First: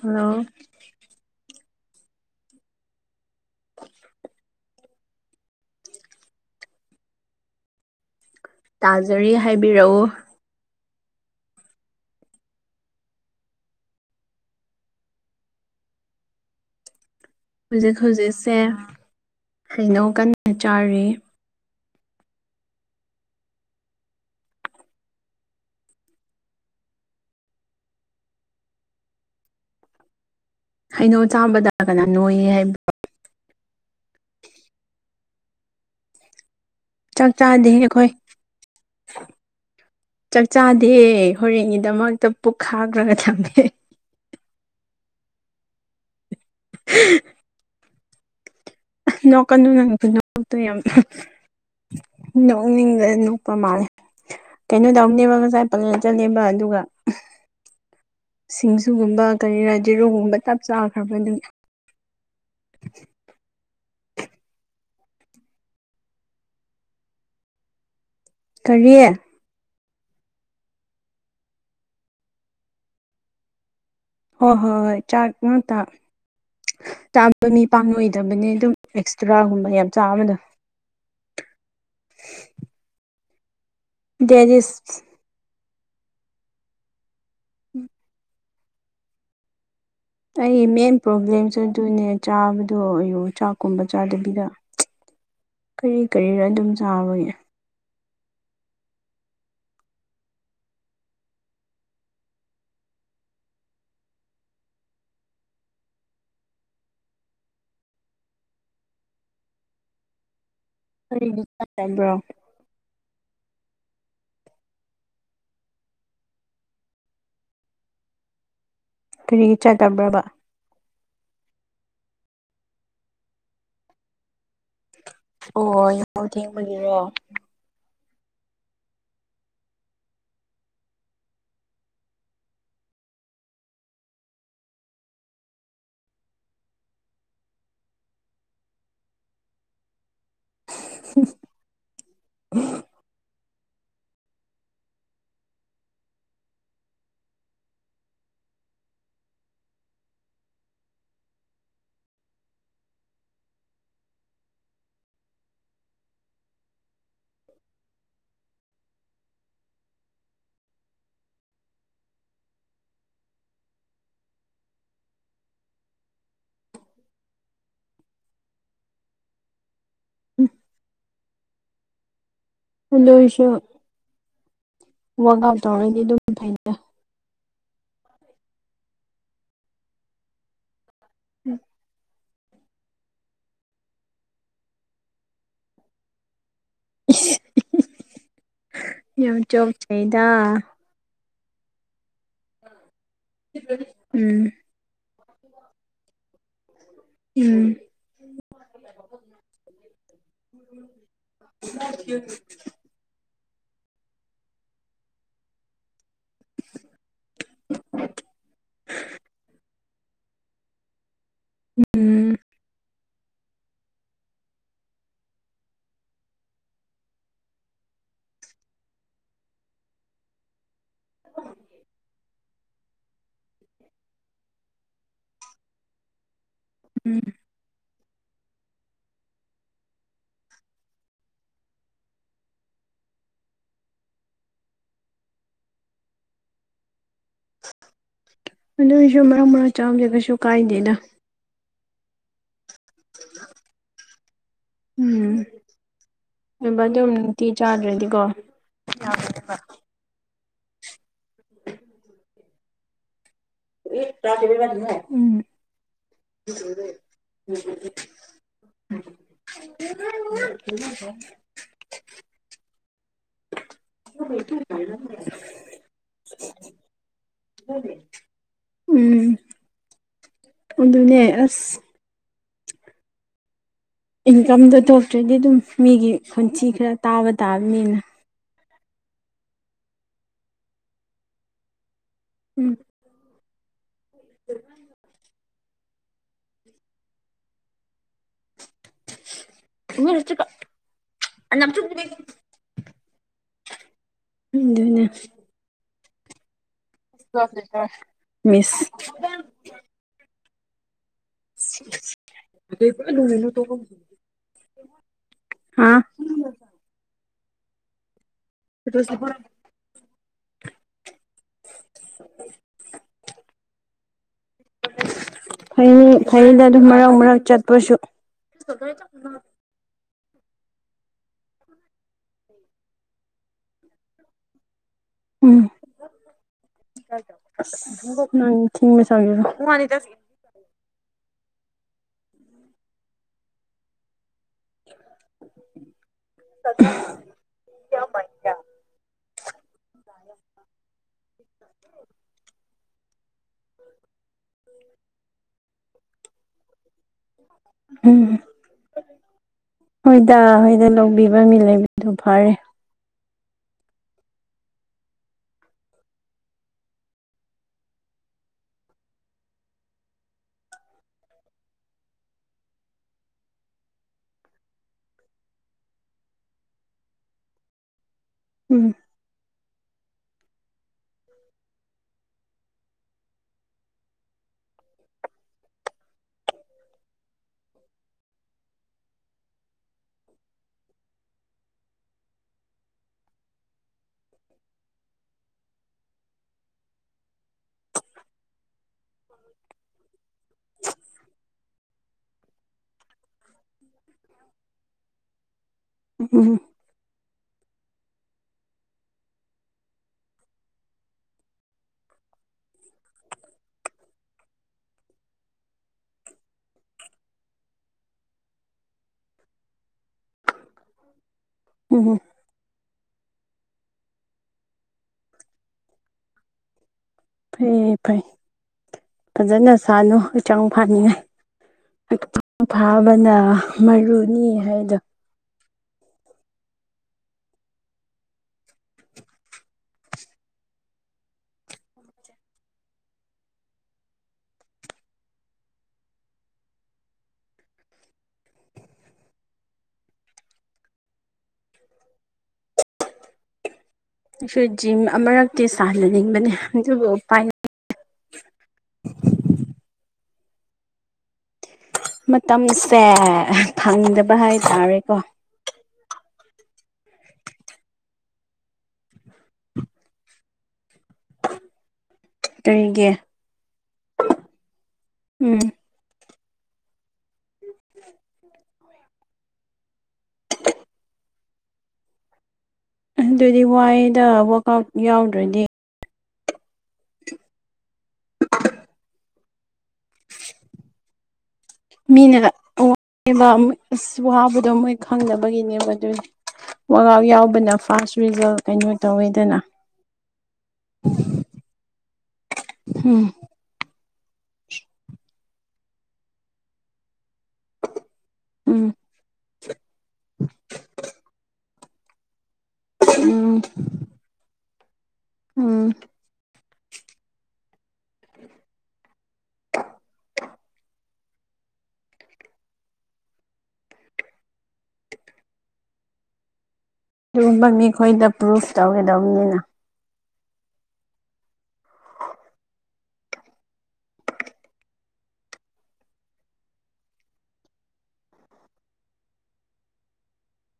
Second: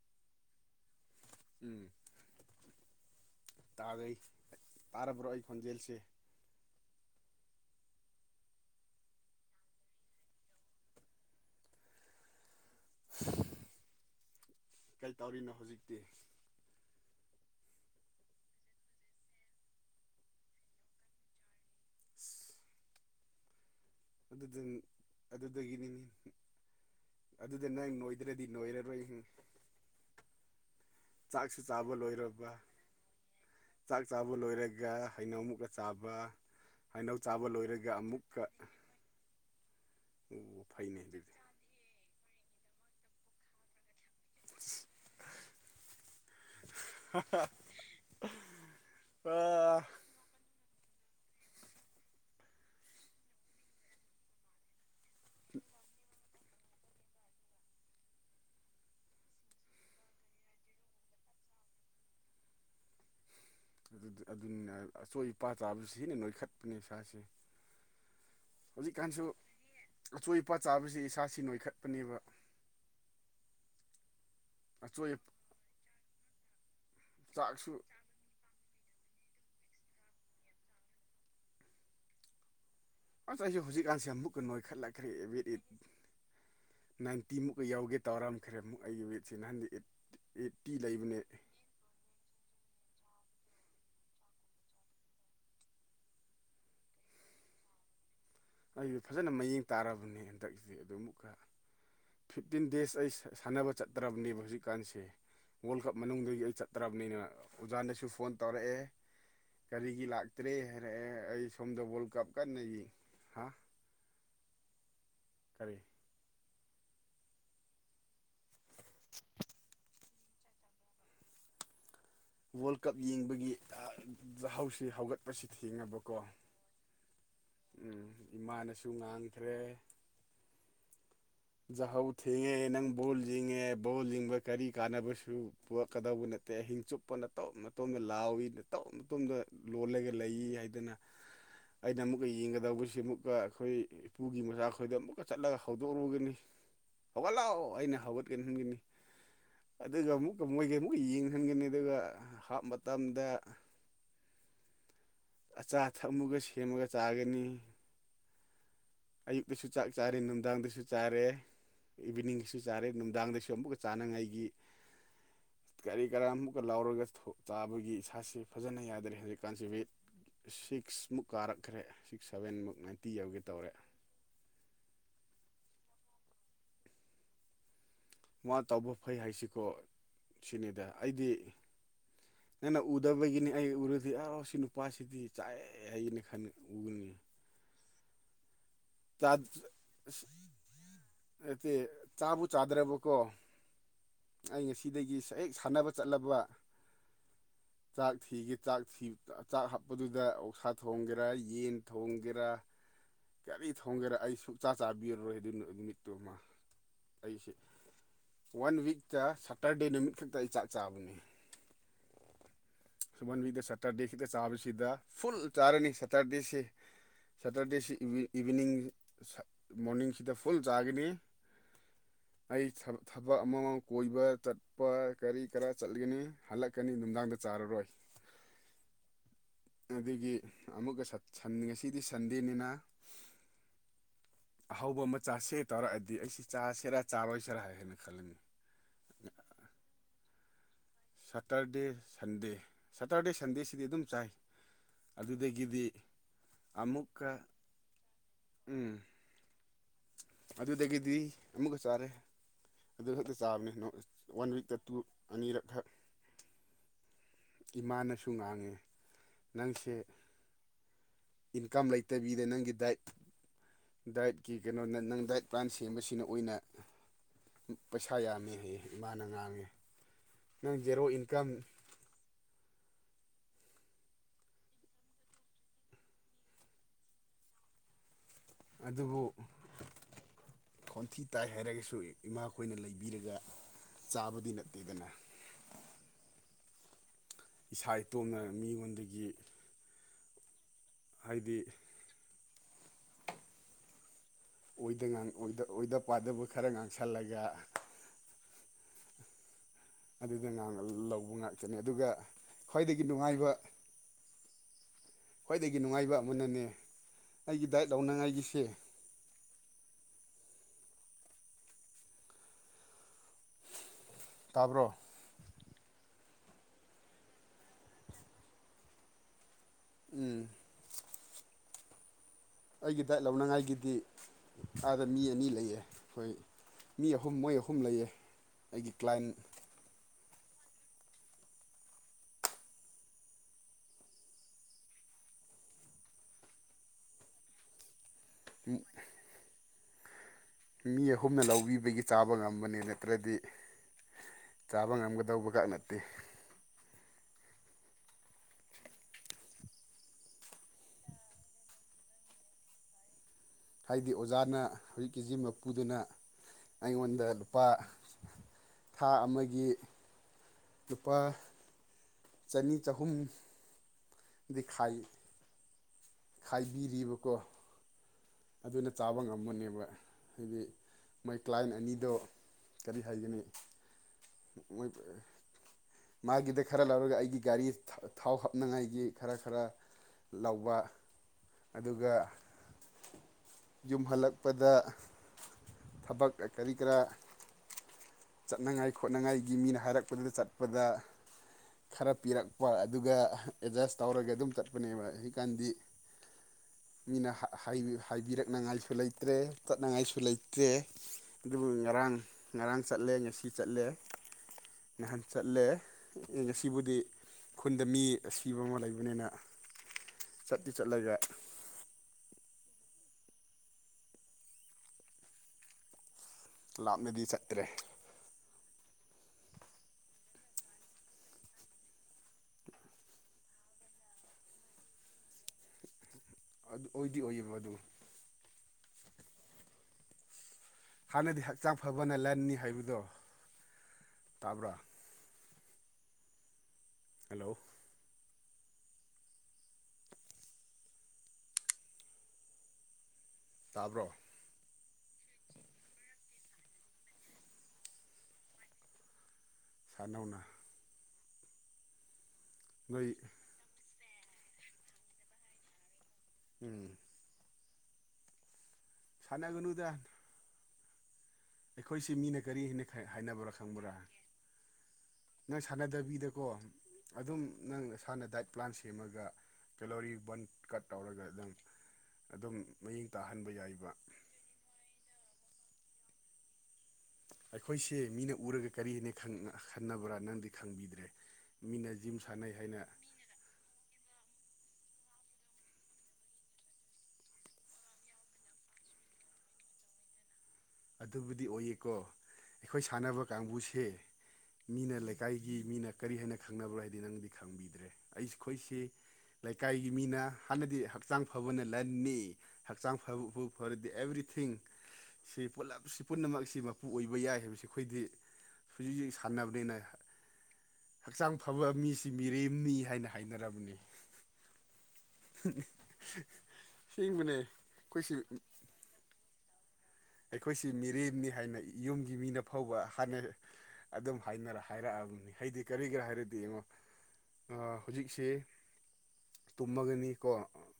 hello ꯎꯝ ꯇꯥꯒꯩ ꯇꯥꯔꯕ꯭ꯔꯣ ꯑꯩ ꯈꯣꯟꯖꯦꯜꯁꯦ ꯇꯥꯖꯔꯤ ꯍꯥꯏꯕꯤꯔꯧ [inaudible] ꯀꯩ ꯇꯧꯔꯤꯅꯣ ꯍꯧꯖꯤꯛꯇꯤ ꯍꯧꯖꯤꯛ ꯍꯧꯖꯤꯛꯁꯦ ꯍꯩꯅꯧ ꯀꯟꯅ ꯆꯥꯔꯤ [unintelligible] ꯑꯗꯨꯗꯤꯟ ꯑꯗꯨꯗꯒꯤꯅꯤꯅ‌ꯦ ꯑꯗꯨꯗ ꯅꯪ ꯅꯣꯏꯗ꯭ꯔꯗꯤ ꯅꯣꯏꯔꯔꯣꯏ ꯍꯩꯅꯧ ꯆꯥꯛꯁꯨ ꯆꯥꯕꯗ ꯆꯥꯕ ꯀꯅꯥ ꯂꯣꯏꯔꯕ ꯅꯣꯏꯌꯦ ꯍꯥꯏꯕ ꯆꯥꯛ ꯆꯥꯕ ꯂꯣꯏꯔꯒ ꯍꯩꯅꯧ ꯑꯃꯨꯛꯀ ꯆꯥꯕ ꯍꯩꯅꯧ ꯆꯥꯛ ꯆꯥꯕ ꯆꯥꯗꯦ ꯂꯣꯏꯔꯒ ꯑꯩꯈꯣꯏ ꯑꯃꯨꯛꯀ ꯆꯥꯛ ꯑꯣ ꯆꯥꯥꯗꯦ ꯐꯩꯅꯦ ꯑꯗꯨꯗꯤ ꯍꯣꯔꯦꯟꯒꯤꯗꯃꯛꯇ ꯄꯨꯛ ꯈꯥꯛꯔꯒ ꯊꯝꯃꯦ ꯍꯥ ꯍꯥ ꯅꯣꯛꯀꯅꯨ ꯅꯪ ꯈꯨꯅꯣꯛꯇꯣ ꯌꯥꯝ ꯅꯣꯛꯅꯤꯡꯗ ꯅꯣꯛꯄ ꯃꯥꯜꯂꯦ ꯀꯩꯅꯣꯗꯧ ꯅꯦꯕ ꯉꯁꯥꯏ ꯄꯂꯦꯟ ꯆꯠꯂꯦꯕ ꯑꯗꯨꯒ ꯁꯤꯡꯖꯨꯒꯨꯝꯕ ꯀꯔꯤꯔꯥ ꯌꯦꯔꯨꯒꯨꯝꯕ ꯆꯞ ꯆꯥꯈ꯭ꯔꯕ ꯑꯗꯨꯒꯤ ꯑꯗꯨꯗꯨ ꯑꯗꯨꯅꯤꯅ ꯑꯆꯣꯏ ꯑꯄꯥ ꯆꯥꯕ ꯁꯤꯅꯍꯦꯟꯅ ꯅꯣꯏꯈꯠꯄꯅꯦ ꯏꯁꯥꯁꯦ ꯀꯔꯤ ꯍꯧꯖꯤꯛꯀꯥꯟꯁꯨ ꯑꯆꯣꯏ ꯑꯄꯥ ꯆꯥꯕꯁꯤ ꯏꯁꯥꯁꯤ ꯅꯣꯏꯈꯠꯄꯅꯦꯕ ꯍꯣꯏ ꯍꯣꯏ ꯍꯣꯏ ꯑꯆꯣꯏ ꯆꯥꯛ ꯉꯥꯛꯇ ꯆꯥꯕ ꯃꯤ ꯆꯥꯛꯁꯨ ꯄꯥꯛ ꯅꯣꯏ ꯗꯕꯅꯤ ꯑꯗꯨꯝ ꯑꯦꯛꯁꯇ꯭ꯔꯥꯒꯨꯝꯕ ꯌꯥꯝ ꯆꯥꯕꯗꯣ ꯑꯁ ꯑꯩꯁꯦ ꯍꯧꯖꯤꯛꯀꯥꯟꯁꯦ ꯑꯃꯨꯛꯀ ꯗꯦꯠ ꯏꯁ ꯅꯣꯏꯈꯠꯂꯛꯈ꯭ꯔꯦ ꯑꯦꯕꯤꯠ ꯏꯠ ꯅꯥꯏꯟ ꯇꯤꯃꯨꯛꯀ ꯌꯧꯒꯦ ꯇꯧꯔꯝꯈ꯭ꯔꯦ ꯑꯃꯨꯛ ꯑꯩꯒꯤ ꯋꯦꯠꯁꯦ ꯅꯍꯥꯟꯗꯤ ꯏꯠ ꯑꯩ ꯃꯦꯟ ꯄꯔꯣꯕ꯭ꯂꯦꯝꯁꯨ ꯑꯗꯨꯅꯦ ꯆꯥꯕꯗꯣ ꯑꯣꯏꯔꯣ ꯆꯥꯛꯀꯨꯝꯕ ꯆꯥꯗꯕꯤꯗ ꯀꯔꯤ ꯀꯔꯤꯔꯥ ꯑꯗꯨꯝ ꯆꯥꯕꯒꯤ ꯑꯩꯖꯨ ꯐꯖꯅ ꯃꯌꯦꯡ ꯇꯥꯔꯕꯅꯦ ꯍꯟꯗꯛꯁꯤ ꯑꯗꯨ ꯑꯃꯨꯛꯀꯥ ꯐꯤꯞꯇꯤꯟ ꯗꯦꯖ ꯑꯩ ꯁꯥꯟꯅꯕ ꯆꯠꯇ꯭ꯔꯕꯅꯦꯕ ꯍꯧꯖꯤꯛꯀꯥꯟꯁꯦ ꯋꯥꯔꯜ ꯀꯞ ꯃꯅꯨꯡꯗꯒꯤ ꯑꯩ ꯆꯠꯇ꯭ꯔꯝꯅꯤꯅ ꯑꯣꯖꯥꯅꯁꯨ ꯐꯣꯟ ꯇꯧꯔꯛꯑꯦ ꯀꯔꯤꯒꯤ ꯂꯥꯛꯇ꯭ꯔꯦ ꯍꯥꯏꯔꯛꯑꯦ ꯀꯔꯤꯒꯤ ꯑꯩ ꯁꯣꯝꯗ ꯋꯥꯔꯜ ꯆꯠꯇꯕ꯭ꯔꯣ ꯀꯞ ꯀꯟꯅ ꯌꯦꯡ ꯍꯥ ꯀꯔꯤ ꯀꯔꯤꯒꯤ ꯆꯠꯇꯕ꯭ꯔꯥꯕ ꯋꯥꯔꯜ ꯀꯞ ꯌꯦꯡꯕꯒꯤ ꯌꯥꯍꯥꯎꯁꯤ ꯍꯧꯒꯠ ꯑꯣ ꯌꯥꯍꯧ ꯊꯦꯡꯕꯒꯤꯔꯣ ꯎꯝ ꯏꯃꯥꯅꯁꯨ ꯉꯥꯡꯈ꯭ꯔꯦ [inaudible] ꯖꯍꯧ ꯊꯦꯡꯉꯦ ꯅꯪ ꯕꯣꯜ ꯌꯦꯡꯉꯦ ꯕꯣꯜ ꯌꯦꯡꯕ ꯀꯔꯤ ꯀꯥꯟꯅꯕꯁꯨ ꯄꯨꯔꯛꯀꯗꯧꯕ ꯅꯠꯇꯦ ꯑꯍꯤꯡ ꯆꯨꯞꯄ ꯅꯇꯣꯝ ꯅꯇꯣꯝꯗ ꯂꯥꯎꯏ ꯅꯇꯣꯝ ꯅꯇꯣꯝꯗ ꯂꯣꯜꯂꯒ ꯂꯩ ꯍꯥꯏꯗꯅ ꯑꯩꯅ ꯑꯃꯨꯛꯀꯥ ꯌꯦꯡꯒꯗꯧꯕꯁꯤ ꯑꯃꯨꯛꯀ ꯑꯈꯣꯏ ꯄꯨꯨꯒꯤ ꯃꯆꯥꯈꯣꯏꯗꯣ ꯑꯃꯨꯛꯀꯥ ꯆꯠꯂꯒ ꯍꯧꯗꯣꯛꯂꯨꯒꯅꯤ ꯍꯧꯒꯠꯂꯣ ꯑꯩꯅ ꯍꯧꯒꯠꯀꯟꯍꯟꯒꯅꯤ ꯑꯗꯨꯒ ꯑꯃꯨꯛꯀ ꯃꯣꯏꯒ ꯑꯃꯨꯛ ꯌꯦꯡꯍꯟꯒꯅꯤ ꯑꯗꯨꯒ ꯍꯥꯞ ꯃꯇꯝꯗ ꯑꯆꯥ ꯑꯊꯛ ꯑꯃꯨꯛꯀꯥ ꯁꯦꯝꯃꯒ ꯆꯥꯒꯅꯤ ꯑꯌꯨꯛꯇꯁꯨ ꯆꯥꯛ ꯆꯥꯔꯦ ꯅꯨꯡꯗꯥꯡꯗꯁꯨ ꯆꯥꯔꯦ ꯏꯚꯤꯅꯤꯡꯒꯤꯁꯨ ꯆꯥꯔꯦ ꯅꯨꯡꯗꯥꯡꯗꯁꯨ ꯑꯃꯨꯛꯀ ꯆꯥꯅꯉꯥꯏꯒꯤ ꯀꯔꯤ ꯀꯔꯥ ꯑꯃꯨꯛꯀ ꯂꯥꯎꯔꯒ ꯆꯥꯕꯒꯤ ꯏꯁꯥꯁꯤ ꯐꯖꯅ ꯌꯥꯗ꯭ꯔꯦ ꯍꯧꯖꯤꯛꯀꯥꯟꯁꯦ ꯋꯦꯠ ꯎꯝ ꯁꯤꯛꯁꯃꯨꯛ ꯀꯥꯔꯛꯈ꯭ꯔꯦ ꯁꯤꯛꯁ ꯁꯚꯦꯟꯃꯨꯛ ꯅꯥꯏꯟꯇꯤ ꯌꯧꯒꯦ ꯑꯗꯣꯏꯁꯨ ꯇꯧꯔꯦ ꯋꯥꯛ ꯑꯥꯎꯠ ꯇꯧꯔꯗꯤ ꯑꯗꯨꯝ [unintelligible] ꯃꯥ ꯇꯧꯕ ꯐꯩ ꯍꯥꯏꯁꯤꯀꯣ ꯁꯤꯅꯤꯗ ꯑꯩꯗꯤ ꯅꯪꯅ ꯎꯗꯕꯒꯤꯅꯤ ꯑꯩ ꯎꯔꯗꯤ ꯁꯤ ꯅꯨꯄꯥꯁꯤꯗꯤ ꯆꯥꯏꯑꯦ ꯍꯥꯏꯒꯅꯤ ꯈꯟ ꯎꯒꯅꯤ ꯏꯁ ꯆꯥ ꯌꯥꯝ ꯆꯣꯞꯆꯩꯗ ꯑꯁ ꯅꯠꯇꯦ ꯆꯥꯕꯨ ꯆꯥꯗ꯭ꯔꯕꯀꯣ ꯎꯝ ꯑꯩ ꯉꯁꯤꯗꯒꯤ ꯍꯦꯛ ꯁꯥꯟꯅꯕ ꯆꯠꯂꯕ ꯎꯝ ꯆꯥꯛ ꯊꯤꯒꯦ ꯆꯥꯛ ꯊꯤꯕ ꯆꯥꯛ ꯍꯥꯞꯄꯗꯨꯗ ꯑꯣꯛꯁꯥ ꯊꯣꯡꯒꯦꯔꯥ ꯌꯦꯟ ꯊꯣꯡꯒꯦꯔꯥ ꯀꯔꯤ ꯊꯣꯡꯒꯦꯔꯥ ꯑꯩ ꯁꯨꯛꯆꯥ ꯆꯥꯕꯤꯔꯔꯣꯏ ꯑꯗꯨꯏ ꯅꯨꯃꯤꯠꯇꯨꯃꯥ ꯑꯩꯁꯤ ꯋꯥꯟ ꯋꯤꯛꯇ ꯁꯠꯇꯔꯗꯦ ꯅꯨꯃꯤꯠ ꯈꯛꯇ ꯑꯩ ꯆꯥꯛ ꯆꯥꯕꯅꯤ ꯎꯝ ꯁꯨꯃꯟ ꯋꯤꯛꯇ ꯁꯇꯔꯗꯦ ꯈꯤꯛꯇ ꯆꯥꯕꯁꯤꯗ ꯐꯨꯜ ꯆꯥꯔꯅꯤ ꯁꯇꯔꯗꯦꯁꯦ ꯁꯇꯔꯗꯦꯁꯤ ꯏꯚꯤ ꯏꯚꯤꯅꯤꯡ ꯃꯣꯔꯅꯤꯡꯁꯤꯗ ꯐꯨꯜ ꯆꯥꯒꯅꯤ ꯑꯩ ꯊ ꯊꯕꯛ ꯑꯃꯃꯝ ꯀꯣꯏꯕ ꯆꯠꯄ ꯀꯔꯤ ꯀꯔꯥ ꯆꯠꯂꯤꯅꯦ ꯍꯜꯂꯛ ꯀꯅꯤ ꯎꯝ ꯅꯨꯡꯗꯥꯡꯗ ꯆꯥꯔꯔꯣꯏ ꯑꯗꯨꯒꯤ ꯑꯃꯨꯛꯀ [unintelligible] ꯉꯁꯤꯗꯤ ꯁꯟꯗꯦꯅꯤꯅ ꯑꯍꯥꯎꯕ ꯑꯃ ꯆꯥꯥꯁꯦ ꯇꯧꯔꯑꯗꯤ ꯑꯩꯁꯤ ꯆꯥꯥꯁꯤꯔ ꯆꯥꯔꯣꯏꯁꯤꯔ ꯍꯥꯏꯅ ꯈꯜꯂꯤꯅꯤ ꯑꯗꯣꯏꯁꯨ ꯃꯔꯛ ꯃꯔꯛ ꯆꯥꯕꯗꯤ ꯀꯩꯁꯨ ꯀꯥꯏꯗꯦꯗ ꯁꯇꯔꯗꯦ ꯁꯟꯗꯦ ꯁꯇꯔꯗꯦ ꯁꯟꯗꯦꯁꯤꯗꯤ ꯑꯗꯨꯝ ꯆꯥꯏ ꯎꯝ ꯑꯗꯨꯗꯒꯤꯗꯤ ꯑꯗꯨꯝ ꯑꯗꯨꯝ ꯑꯃꯨꯛꯀ ꯅꯨꯡꯇꯤ ꯆꯥꯗ꯭ꯔꯗꯤꯀꯣ ꯎꯝ ꯑꯗꯨꯗꯒꯤꯗꯤ ꯑꯃꯨꯛꯀ ꯆꯥꯔꯦ ꯑꯗꯨ ꯈꯛꯇ ꯆꯥꯕꯅꯦ [unintelligible] ꯋꯥꯟ ꯋꯤꯛꯇ ꯇꯨ ꯎꯝ ꯑꯅꯤꯔꯛꯈꯛ [unintelligible] ꯏꯃꯥꯅꯁꯨ ꯉꯥꯡꯉꯦ ꯅꯪꯁꯦ [unintelligible] ꯏꯟꯀꯝ ꯂꯩꯇꯕꯤꯗ ꯅꯪꯒꯤ ꯗꯥꯏꯠ ꯗꯥꯏꯠꯀꯤ ꯀꯩꯅꯣꯅ ꯅꯪ ꯗꯥꯏꯠ ꯄ꯭ꯂꯥꯟ ꯁꯦꯝꯕꯁꯤꯅ ꯑꯣꯏꯅ ꯄꯩꯁꯥ ꯌꯥꯝꯃꯦ ꯍꯩꯌꯦ ꯏꯃꯥꯅ ꯎꯝ ꯉꯥꯡꯉꯦ ꯅꯪ ꯖꯦꯔꯣ ꯑꯗꯨꯅꯦ ꯏꯟꯀꯝ ꯑꯁ ꯏꯟꯀꯝꯗꯣ ꯊꯣꯛꯇ꯭ꯔꯗꯤ ꯑꯗꯨꯝ ꯃꯤꯒꯤ ꯈꯣꯟꯊꯤ ꯈꯔ ꯇꯥꯕ ꯇꯥꯕꯅꯤꯅ ꯑꯗꯨꯕꯨ ꯈꯣꯟꯊꯤ ꯇꯥꯏ ꯍꯥꯏꯔꯒꯁꯨ ꯎꯝ ꯏꯃꯥꯈꯣꯏꯅ ꯂꯩ ꯕꯤꯔꯒ ꯆꯥꯕꯗꯤ ꯅꯠꯇꯦꯗꯅ ꯏꯁꯥ ꯏꯇꯣꯝꯅ ꯃꯤꯉꯣꯟꯗꯒꯤ ꯍꯥꯏꯗꯤ [unintelligible] ꯑꯣꯏꯗ ꯉꯥꯡ ꯑꯣꯏꯗ ꯑꯣꯏꯗ ꯄꯥꯗꯕ ꯈꯔ ꯉꯥꯡ [unintelligible] ꯃꯤꯁ ꯑꯗꯨꯗ ꯉꯥꯡꯅ ꯂꯧꯕ ꯉꯥꯛꯇꯅꯤ ꯑꯗꯨꯒ ꯈ꯭ꯋꯥꯏꯗꯒꯤ ꯅꯨꯡꯉꯥꯏꯕ ꯈ꯭ꯋꯥꯏꯗꯒꯤ ꯍꯥ ꯅꯨꯡꯉꯥꯏꯕ ꯑꯃꯅꯅꯦ ꯑꯩꯒꯤ ꯗꯥꯏꯠ ꯂꯧꯅꯉꯥꯏꯒꯤꯁꯦ [unintelligible] [inaudible] ꯇꯥꯕ꯭ꯔꯣ ꯐꯩꯌꯦ ꯐꯩꯌꯦꯗ ꯑꯗꯨꯝ ꯃꯔꯛ ꯃꯔꯛ ꯆꯠꯄꯁꯨ [unintelligible] ꯎꯝ ꯑꯩꯒꯤ ꯗꯥꯏꯠ ꯂꯧꯅꯉꯥꯏꯒꯤꯗꯤ ꯑꯥꯗ ꯃꯤ ꯑꯅꯤ ꯎꯝ ꯂꯩꯌꯦ ꯑꯩꯈꯣꯏ ꯃꯤ ꯑꯍꯨꯝ ꯃꯣꯏ ꯑꯍꯨꯝ ꯂꯩꯌꯦ ꯅꯪ ꯑꯩꯒꯤ ꯊꯤꯡꯕ ꯀ꯭ꯂꯥꯏꯟ ꯁꯥꯕꯤꯔꯣ [unintelligible] [unintelligible] ꯃꯤ ꯑꯍꯨꯝꯅ ꯂꯧꯕꯤꯕꯒꯤ ꯆꯥꯕ ꯉꯝꯕꯅꯦ ꯅꯠꯇ꯭ꯔꯗꯤ ꯀꯥꯕ ꯉꯝꯒꯗꯧꯕꯒ ꯅꯠꯇꯦ ꯎꯝ ꯍꯣꯏꯗ ꯍꯣꯏꯗ ꯂꯧꯕꯤꯕ ꯃꯤ ꯂꯩꯕꯗꯣ ꯐꯩ ꯍꯥꯏꯗꯤ ꯑꯣꯖꯥꯅ ꯍꯧꯖꯤꯛꯀꯤ ꯖꯤꯝ ꯃꯄꯨꯗꯨꯅ ꯑꯩꯉꯣꯟꯗ ꯂꯨꯄꯥ ꯊꯥ ꯑꯃꯒꯤ ꯂꯨꯄꯥ ꯆꯅꯤ ꯆꯍꯨꯝ ꯗꯤ ꯈꯥꯏ ꯈꯥꯏꯕꯤꯔꯤꯕꯀꯣ ꯎꯝ ꯑꯗꯨꯅ ꯆꯥꯕ ꯉꯝꯕꯅꯦꯕ ꯍꯥꯏꯗꯤ ꯃꯥꯏ ꯀ꯭ꯂꯥꯏꯟ ꯑꯅꯤꯗꯣ ꯀꯔꯤ ꯍꯥꯏꯒꯅꯤ [unintelligible] ꯃꯥꯒꯤꯗ ꯈꯔ ꯂꯧꯔꯒ ꯑꯩꯒꯤ ꯒꯥꯔꯤ ꯊꯥ ꯊꯥꯎ ꯍꯥꯞꯅꯉꯥꯏꯒꯤ ꯈꯔ ꯈꯔ ꯂꯧꯕ ꯑꯗꯨꯒ ꯌꯨꯝ ꯍꯜꯂꯛꯄꯗ ꯊꯕꯛ ꯀꯔꯤ ꯀꯔꯥ ꯆꯠꯅ ꯈꯣꯠꯅꯉꯥꯏꯒꯤ ꯃꯤꯅ ꯍꯥꯏꯔꯛꯄꯗꯨꯗ ꯆꯠꯄꯗ ꯈꯔ ꯄꯤꯔꯛꯄ ꯑꯗꯨꯒ ꯑꯦꯠꯖꯁ ꯇꯧꯔꯒ ꯑꯗꯨꯝ ꯆꯠꯄꯅꯦꯕ ꯍꯧꯖꯤꯛꯀꯥꯟꯗꯤ [unintelligible] ꯃꯤꯅ ꯍꯥꯏ ꯍꯥꯏꯕꯤ ꯍꯥꯏꯕꯤꯔꯛꯅꯉꯥꯏꯁꯨ ꯂꯩꯇ꯭ꯔꯦ ꯆꯠꯅꯉꯥꯏꯁꯨ ꯂꯩꯇ꯭ꯔꯦ ꯑꯗꯨꯕꯨ ꯉꯔꯥꯡ ꯉꯔꯥꯡ ꯆꯠꯂꯦ ꯉꯁꯤ ꯆꯠꯂꯦ ꯅꯍꯥꯟ ꯆꯠꯂꯦ ꯑꯦ ꯉꯁꯤꯕꯨꯗꯤ ꯈꯨꯟꯗ ꯃꯤ ꯑꯁꯤꯕ ꯑꯃ ꯂꯩꯕꯅꯤꯅ ꯆꯠꯇꯤ ꯆꯠꯂꯒ ꯎꯝ ꯍꯨꯝ ꯂꯥꯞꯅꯗꯤ ꯆꯠ ꯐꯩꯌꯦ ꯐꯩ ꯐꯖꯅ ꯁꯥꯅꯧ ꯍꯛꯆꯥꯡ ꯐꯥꯅꯤꯡꯉꯥꯏ ꯍꯛꯆꯥꯡ ꯐꯥꯕꯅ ꯃꯔꯨꯅꯤ ꯍꯥꯏꯗꯣ ꯑꯗꯨ ꯑꯣꯏꯗꯤ ꯑꯣꯏꯌꯦꯕ ꯑꯗꯨ ꯍꯥꯟꯅꯗꯤ ꯍꯛꯆꯥꯡ ꯐꯕꯅ ꯂꯟꯅꯤ ꯍꯥꯏꯕꯗꯣ ꯇꯥꯕ꯭ꯔꯥ ꯍꯜꯂꯣ ꯇꯥꯕ꯭ꯔꯣ ꯑꯩꯁꯨ ꯖꯤꯝ ꯑꯃꯔꯛꯇꯤ ꯁꯥꯟꯅꯅꯤꯡꯕꯅꯦ ꯑꯗꯨꯕꯨ ꯎꯄꯥꯏ [inaudible] ꯁꯥꯟꯅꯧꯅ ꯃꯇꯝꯁꯦ ꯅꯣꯏ ꯐꯪꯗꯕ ꯍꯥꯏꯇꯥꯔꯦꯀꯣ ꯎꯝ ꯁꯥꯟꯅꯒꯅꯨꯗ ꯑꯩꯈꯣꯏꯁꯤ ꯃꯤꯅ ꯀꯔꯤ ꯍꯥꯏꯅ ꯀꯔꯤꯒꯤ ꯍꯥꯏꯅꯕ꯭ꯔꯥ ꯈꯪꯕ꯭ꯔꯥ ꯎꯝ ꯅꯪ ꯁꯥꯟꯅꯗꯕꯤꯗ ꯀꯣ ꯑꯗꯨꯝ ꯅꯪ ꯅꯁꯥꯅ ꯗꯥꯏꯠ ꯄ꯭ꯂꯥꯟ ꯁꯦꯝꯃꯒ ꯀꯦꯂꯣꯔꯤ ꯕꯟ ꯀꯠ ꯇꯧꯔꯒ ꯑꯗꯨꯝ ꯑꯗꯨꯝ ꯃꯌꯦꯡ ꯇꯥꯍꯟꯕ ꯑꯗꯨꯗꯤ ꯌꯥꯏꯕ ꯋꯥꯏꯌꯦꯗ ꯋꯥꯔ ꯀꯥꯎꯠ ꯌꯥꯎꯗ꯭ꯔꯗꯤ ꯑꯈꯣꯏꯁꯤ ꯃꯤꯅ ꯎꯔꯒ ꯀꯔꯤꯅꯤ ꯈꯟ ꯈꯟꯅꯕ꯭ꯔꯥ ꯅꯪꯗꯤ ꯈꯪꯕꯤꯗ꯭ꯔꯦ ꯃꯤꯅ ꯖꯤꯝ ꯃꯤꯅ ꯁꯥꯟꯅꯩ ꯍꯥꯏꯅ [unintelligible] ꯏꯁ ꯋꯥꯕꯗꯣ ꯃꯣꯏ ꯈꯪꯗꯕꯒꯤꯅꯦꯕ ꯑꯗꯨꯅꯤ ꯋꯥꯛ ꯀꯥꯎꯠ ꯌꯥꯎꯗꯅ ꯐꯥꯁ ꯔꯤꯖꯜ ꯀꯩꯅꯣ ꯇꯧꯋꯦꯗꯅ ꯑꯗꯨꯕꯨꯗꯤ ꯑꯣꯏꯌꯦꯀꯣ ꯑꯩꯈꯣꯏ ꯁꯥꯟꯅꯕ ꯎꯝ ꯀꯥꯡꯕꯨꯁꯦ ꯃꯤꯅ ꯂꯩꯀꯥꯏꯒꯤ ꯃꯤꯅ ꯀꯔꯤ ꯍꯥꯏꯅ ꯈꯪꯅꯕ꯭ꯔꯥ ꯍꯥꯏꯗꯤ ꯅꯪꯗꯤ ꯈꯪꯕꯤꯗ꯭ꯔꯦ ꯑꯩꯈꯣꯏꯁꯤ ꯎꯝ ꯂꯩꯀꯥꯏꯒꯤ ꯃꯤꯅ ꯍꯥꯟꯅꯗꯤ ꯍꯛꯆꯥꯡ ꯐꯕꯅ ꯂꯟꯅꯤ ꯍꯛꯆꯥꯡ ꯐꯕꯕꯨ ꯎꯝ ꯐꯔꯗꯤ ꯑꯦꯕ꯭ꯔꯤꯊꯤꯡ ꯁꯤ ꯄꯨꯂꯞ ꯎꯝ ꯁꯤ ꯄꯨꯝꯅꯃꯛꯁꯤ ꯃꯄꯨ ꯑꯣꯏꯕ ꯌꯥꯏ ꯍꯥꯏꯕꯁꯤ ꯑꯈꯣꯏꯗꯤ ꯍꯧꯖꯤꯛ ꯍꯧꯖꯤꯛ ꯁꯥꯟꯅꯕꯅꯤꯅ ꯍꯛꯆꯥꯡ ꯐꯕ ꯃꯤꯁꯤ ꯃꯤꯔꯦꯝꯅꯤ ꯍꯥꯏꯅ ꯍꯥꯏꯅꯔꯝꯅꯤ [unintelligible] ꯑꯗꯨꯒꯨꯝꯕ ꯑꯩꯈꯣꯏꯁꯤ ꯃꯤꯈꯣꯏꯗ ꯄ꯭ꯔꯨꯐ ꯇꯧꯒꯗꯕꯅꯤꯅ ꯑꯈꯣꯏꯁꯤ ꯃꯤꯔꯦꯝꯅꯤ ꯍꯥꯏꯅ ꯌꯨꯝꯒꯤ ꯃꯤꯅ ꯐꯥꯎꯕ ꯍꯥꯏꯅꯩ ꯑꯗꯨꯝ ꯍꯥꯏꯅ ꯍꯥꯏꯔꯛꯑꯕꯅꯤ ꯍꯥꯏꯗꯤ ꯀꯔꯤꯒꯤꯔꯥ ꯍꯥꯏꯔꯗꯤ ꯌꯦꯡꯉꯣ ꯑꯥ ꯍꯧꯖꯤꯛꯁꯤ ꯇꯨꯝꯃꯒꯅꯤꯀꯣ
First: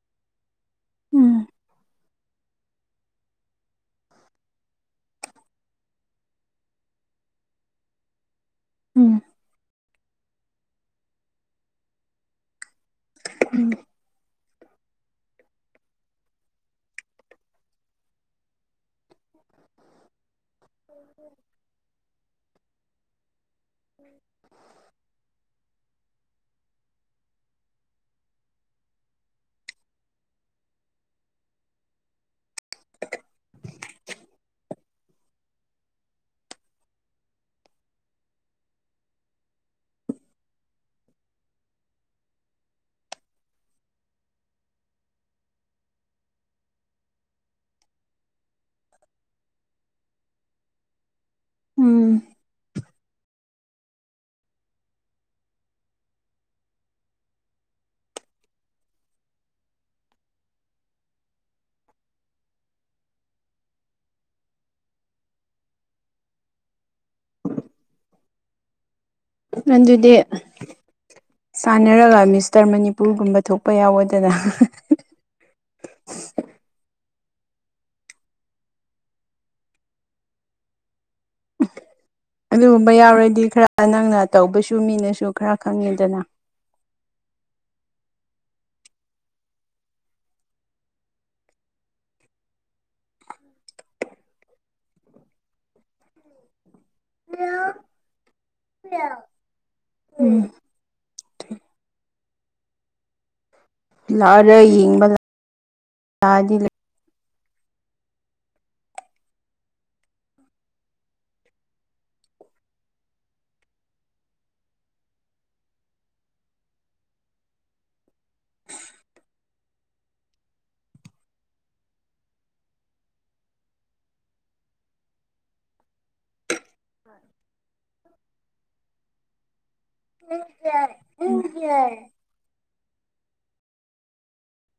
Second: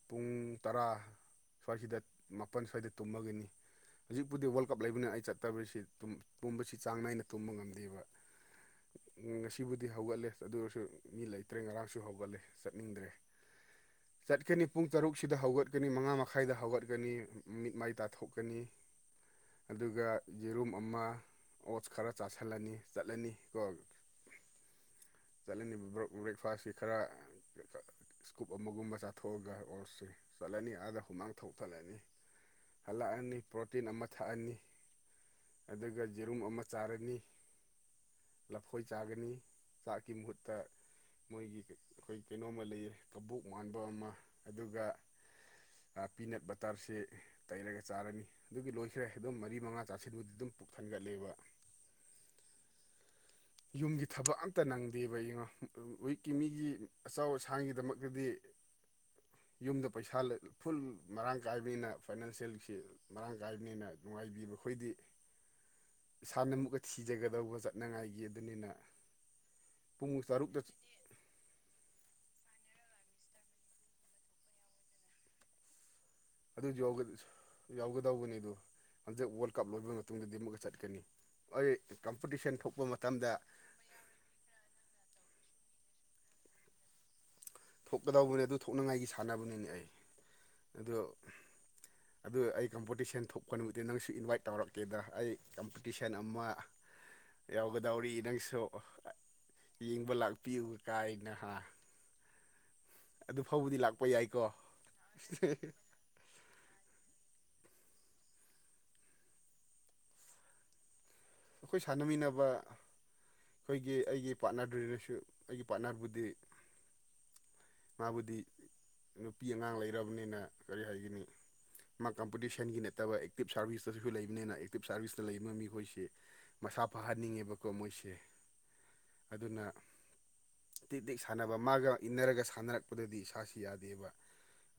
ꯄꯨꯡ ꯇꯔꯥ ꯎꯝ ꯁ꯭ꯋꯥꯏꯁꯤꯗ ꯃꯥꯄꯟ ꯁ꯭ꯋꯥꯏꯗ ꯇꯨꯝꯃꯒꯅꯤ ꯍꯨꯖꯤꯛꯄꯨꯗꯤ ꯋꯥꯔꯜ ꯀꯞ ꯂꯩꯕꯅꯦ ꯑꯩ ꯆꯠꯇꯕꯔꯁꯤ ꯇꯨꯝ ꯄꯨꯝꯕꯁꯤ ꯆꯥꯡ ꯅꯥꯏꯅ ꯇꯨꯝꯕ ꯉꯝꯗꯦꯕ ꯎꯝ ꯉꯁꯤꯕꯨꯗꯤ ꯍꯧꯒꯠꯂꯦ ꯑꯗꯨ ꯑꯣꯏꯔꯁꯨ ꯃꯤ ꯂꯩꯇ꯭ꯔꯦ ꯉꯔꯥꯡꯁꯨ ꯍꯧꯒꯠꯂꯦ ꯆꯠꯅꯤꯡꯗ꯭ꯔꯦ ꯎꯝ ꯆꯠꯀꯅꯤ ꯄꯨꯡ ꯇꯔꯨꯛꯁꯤꯗ ꯍꯧꯒꯠꯀꯅꯤ ꯃꯉꯥ ꯃꯈꯥꯏꯗ ꯍꯧꯒꯠꯀꯅꯤ ꯃꯤꯠ ꯃꯥꯏ ꯇꯥꯊꯣꯛꯀꯅꯤ ꯑꯗꯨꯒ ꯌꯦꯔꯨꯝ ꯑꯃ ꯑꯣꯠꯁ ꯈꯔ ꯆꯥꯁꯜꯂꯅꯤ ꯆꯠꯂꯅꯤꯒꯣ ꯆꯠꯂꯅꯤꯕ ꯕ꯭ꯔ ꯕ꯭ꯔꯦꯛꯐꯥꯁꯀꯤ ꯈꯔ ꯁꯀ꯭ꯨꯞ ꯑꯃꯒꯨꯝꯕ ꯆꯥꯊꯣꯛꯑꯒ ꯑꯣꯔꯁꯤ ꯆꯠꯂꯅꯤ ꯑꯥꯗ ꯍꯨꯃꯥꯡ ꯊꯧ ꯊꯠꯂꯅꯤ ꯍꯜꯂꯛꯑꯅꯤ ꯄꯔꯣꯠ ꯇꯤꯟ ꯑꯃ ꯊꯛꯑꯅꯤ ꯑꯗꯨꯒ ꯖꯦꯔꯨꯝ ꯑꯃ ꯆꯥꯔꯅꯤ ꯂꯐꯣꯏ ꯆꯥꯒꯅꯤ ꯆꯥꯛꯀꯤ ꯃꯍꯨꯠꯇ ꯃꯣꯏꯒꯤ ꯑꯈꯣꯏ ꯀꯩꯅꯣꯝꯃ ꯂꯩꯌꯦ ꯀꯕꯣꯛ ꯃꯥꯟꯕ ꯑꯃ ꯑꯗꯨꯒ ꯑꯥ ꯄꯤꯅꯠ ꯕꯇꯔꯁꯤ ꯇꯩꯔꯒ ꯆꯥꯔꯅꯤ ꯑꯗꯨꯒꯤ ꯂꯣꯏꯈ꯭ꯔꯦ ꯑꯗꯨꯝ ꯃꯔꯤ ꯃꯉꯥ ꯆꯥꯁꯤꯟꯕꯨꯗꯤ ꯗꯨꯝ ꯄꯨꯛ ꯊꯟꯒꯠꯂꯦꯕ ꯎꯝ ꯌꯨꯝꯒꯤ ꯊꯕꯛ ꯑꯝꯇ ꯅꯪꯗꯦꯕ ꯌꯦꯡꯉꯣ ꯋꯤꯛꯀꯤ ꯃꯤꯒꯤ ꯑꯆꯧ ꯑꯁꯥꯡꯒꯤꯗꯃꯛꯇꯗꯤ [inaudible] ꯌꯨꯝꯗ ꯄꯩꯁꯥ ꯂ ꯐꯨꯜ ꯃꯔꯥꯡ ꯀꯥꯏꯕꯅꯤꯅ ꯐꯥꯏꯅꯥꯟꯁꯦꯜꯁꯤ ꯃꯔꯥꯡ ꯀꯥꯏꯕꯅꯤꯅ ꯅꯨꯡꯉꯥꯏꯕꯤꯕ ꯈꯣꯏꯗꯤ ꯏꯁꯥꯅ ꯑꯃꯨꯛꯀ ꯊꯤꯖꯒꯗꯧꯕ ꯆꯠꯅꯉꯥꯏꯒꯤ ꯑꯗꯨꯅꯤꯅ ꯑꯗꯨꯗꯤ ꯄꯨꯡ ꯇꯔꯨꯛꯇ ꯁꯥꯟꯅꯔꯒ ꯃꯤꯁꯇꯔ ꯃꯅꯤꯄꯨꯔꯒꯨꯝꯕ ꯊꯣꯛꯄ ꯌꯥꯎꯋꯣꯗꯅ ꯑꯗꯨꯖ ꯌꯥꯎꯒ ꯌꯥꯎꯒꯗꯧꯕꯅꯤꯗꯨ ꯍꯟꯗꯛ ꯋꯥꯔꯜ ꯀꯞ ꯂꯣꯏꯕ ꯃꯇꯨꯡꯗꯗꯤ ꯑꯃꯨꯛꯀ ꯆꯠꯀꯅꯤ ꯑꯩ ꯀꯝꯄꯇꯤꯁꯟ ꯊꯣꯛꯄ ꯑꯗꯨꯒꯨꯝꯕ ꯃꯇꯝꯗ ꯌꯥꯎꯔꯗꯤ ꯈꯔ ꯅꯪꯅ ꯇꯧꯕꯁꯨ ꯃꯤꯅꯁꯨ ꯈꯔ ꯈꯪꯉꯦꯗꯅꯥ ꯊꯣꯛꯀꯗꯧꯕꯅꯦ ꯑꯗꯨ ꯊꯣꯛꯅꯤꯡꯉꯥꯏꯒꯤ ꯁꯥꯟꯅꯕꯅꯤꯅꯦ ꯑꯩ ꯑꯗꯨ [inaudible] ꯑꯗꯨ ꯑꯩ ꯀꯝꯄꯇꯤꯁꯟ ꯊꯣꯛꯄ ꯅꯨꯃꯤꯠꯇꯤ ꯅꯪꯁꯨ ꯏꯟꯚꯥꯏꯠ ꯇꯧꯔꯛꯀꯦꯗ ꯑꯩ ꯀꯝꯄꯤꯇꯤꯁꯟ ꯑꯃ [inaudible] ꯌꯥꯎꯒꯗꯧꯔꯤ ꯅꯪꯁꯨ ꯌꯦꯡꯕ ꯎꯝ ꯂꯥꯛꯄꯤꯌꯨ ꯀꯥꯏꯅ ꯍꯥ ꯑꯗꯨ ꯐꯥꯎꯕꯗꯤ ꯂꯥꯛꯄ ꯌꯥꯏꯀꯣ [unintelligible] ꯂꯩ ꯑꯈꯣꯏ ꯁꯥꯟꯅꯃꯤꯟꯅꯕ ꯈꯣꯏꯒꯤ ꯑꯩꯒꯤ ꯄꯥꯔꯠꯅꯔꯗꯨꯔꯁꯨ ꯑꯩꯒꯤ ꯄꯥꯔꯠꯅꯔꯕꯨꯗꯤ ꯃꯥꯕꯨꯗꯤ ꯅꯨꯄꯤ ꯑꯉꯥꯡ ꯂꯩꯔꯕꯅꯤꯅ ꯀꯔꯤ ꯍꯥꯏꯒꯅꯤ ꯃꯥ ꯀꯝꯄꯇꯤꯁꯟꯒꯤ ꯅꯠꯇꯕ ꯑꯦꯛꯇꯤꯞ ꯁꯥꯔꯚꯤꯁꯇꯁꯨ ꯂꯩꯕꯅꯤꯅ ꯑꯦꯛꯇꯤꯞ ꯁꯥꯔꯚꯤꯁꯇ ꯂꯩꯕ ꯃꯤꯈꯣꯏꯁꯤ ꯃꯁꯥ ꯐꯍꯟꯅꯤꯡꯉꯦꯕꯀꯣ ꯃꯣꯏꯁꯦ ꯑꯗꯨꯅ ꯇꯤꯛ ꯇꯤꯛ ꯁꯥꯟꯅꯕ ꯃꯥꯒ ꯏꯟꯅꯔꯒ ꯁꯥꯟꯅꯔꯛꯄꯗꯗꯤ ꯏꯁꯥꯁꯤ ꯌꯥꯗꯦꯕ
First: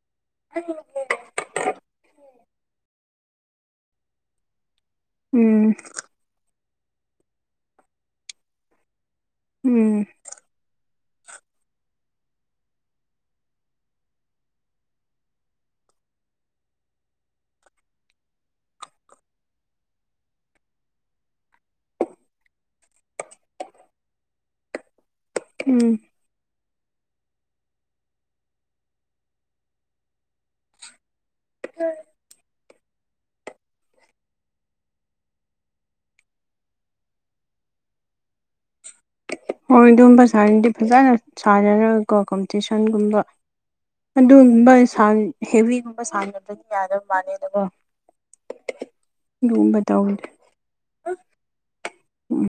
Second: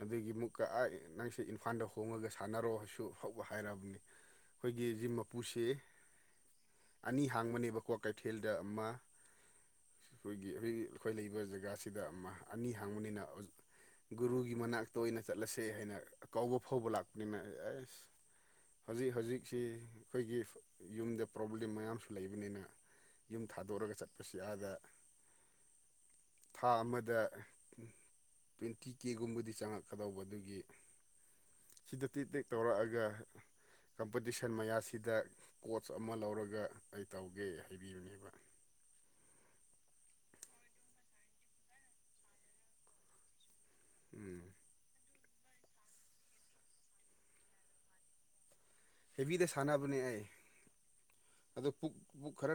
ꯑꯗꯨꯒꯤ ꯃꯨꯛꯀ ꯑꯥ ꯅꯪꯁꯦ ꯏꯝꯐꯥꯟꯗ ꯍꯣꯡꯉꯒ ꯁꯥꯟꯅꯔꯣꯁꯨ ꯐꯥꯎꯕ ꯍꯥꯏꯔꯕꯅꯤ ꯈꯣꯏꯒꯤ ꯖꯤꯝ ꯃꯄꯨꯁꯤ ꯎꯝ ꯑꯅꯤ ꯍꯥꯡꯕꯅꯦꯕ ꯀ꯭ꯋꯥꯀꯩꯊꯦꯜꯗ ꯑꯃ ꯎꯝ ꯈꯣꯏꯒꯤ ꯑꯩꯈꯣꯏꯒꯤ ꯑꯈꯣꯏ ꯂꯩꯕ ꯖꯒꯥꯁꯤꯗ ꯑꯃ ꯑꯅꯤ ꯍꯥꯡꯕꯅꯤꯅ ꯒꯨꯔꯨꯒꯤ ꯃꯅꯥꯛꯇ ꯑꯣꯏꯅ ꯆꯠꯂꯁꯦ ꯍꯥꯏꯅ ꯀꯧꯕ ꯐꯥꯎꯕ ꯂꯥꯛꯄꯅꯤꯅ ꯑꯦꯁ ꯍꯧꯖꯤꯛ ꯍꯧꯖꯤꯛꯁꯤ ꯑꯩꯈꯣꯏꯒꯤ ꯌꯨꯝꯗ ꯄ꯭ꯔꯣꯕ꯭ꯂꯦꯝ ꯃꯌꯥꯝꯁꯨ ꯂꯩꯕꯅꯤꯅ ꯌꯨꯝ ꯊꯥꯗꯣꯔꯒ ꯆꯠꯄꯁꯤ ꯑꯥꯗ ꯎꯝ ꯊꯥ ꯑꯃꯗ ꯇ꯭ꯋꯦꯟꯇꯤ ꯀꯦꯒꯨꯝꯕꯗꯤ ꯆꯪꯉꯛꯀꯗꯧꯕ ꯑꯗꯨꯒꯤ ꯁꯤꯗ ꯇꯤ ꯇꯦꯛ ꯇꯧꯔꯛꯑꯒ ꯀꯝꯄꯤꯇꯤꯁꯟ ꯃꯌꯥꯁꯤꯗ ꯀꯣꯁ ꯑꯃ ꯂꯧꯔꯒ ꯑꯩ ꯇꯧꯒꯦ ꯍꯥꯏꯕꯤꯕꯅꯦꯕ ꯍꯣꯏ ꯑꯗꯨꯝꯕ ꯁꯥꯅꯔꯗꯤ ꯐꯖꯅ ꯁꯥꯟꯅꯔꯒꯀꯣ ꯀꯝꯄꯤꯇꯤꯁꯟꯒꯨꯝꯕ ꯎꯝ ꯑꯗꯨꯝꯕ ꯁꯥꯟ ꯍꯦꯕꯤꯒꯨꯝꯕ ꯁꯥꯟꯅꯗ꯭ꯔꯗꯤ ꯌꯥꯗꯕ ꯃꯥꯥꯂꯦꯗꯀꯣ ꯍꯦꯕꯤꯗ ꯁꯥꯟꯅꯕꯅꯦ ꯑꯩ ꯑꯗꯣ ꯄꯨꯛ ꯄꯨꯛ ꯈꯔ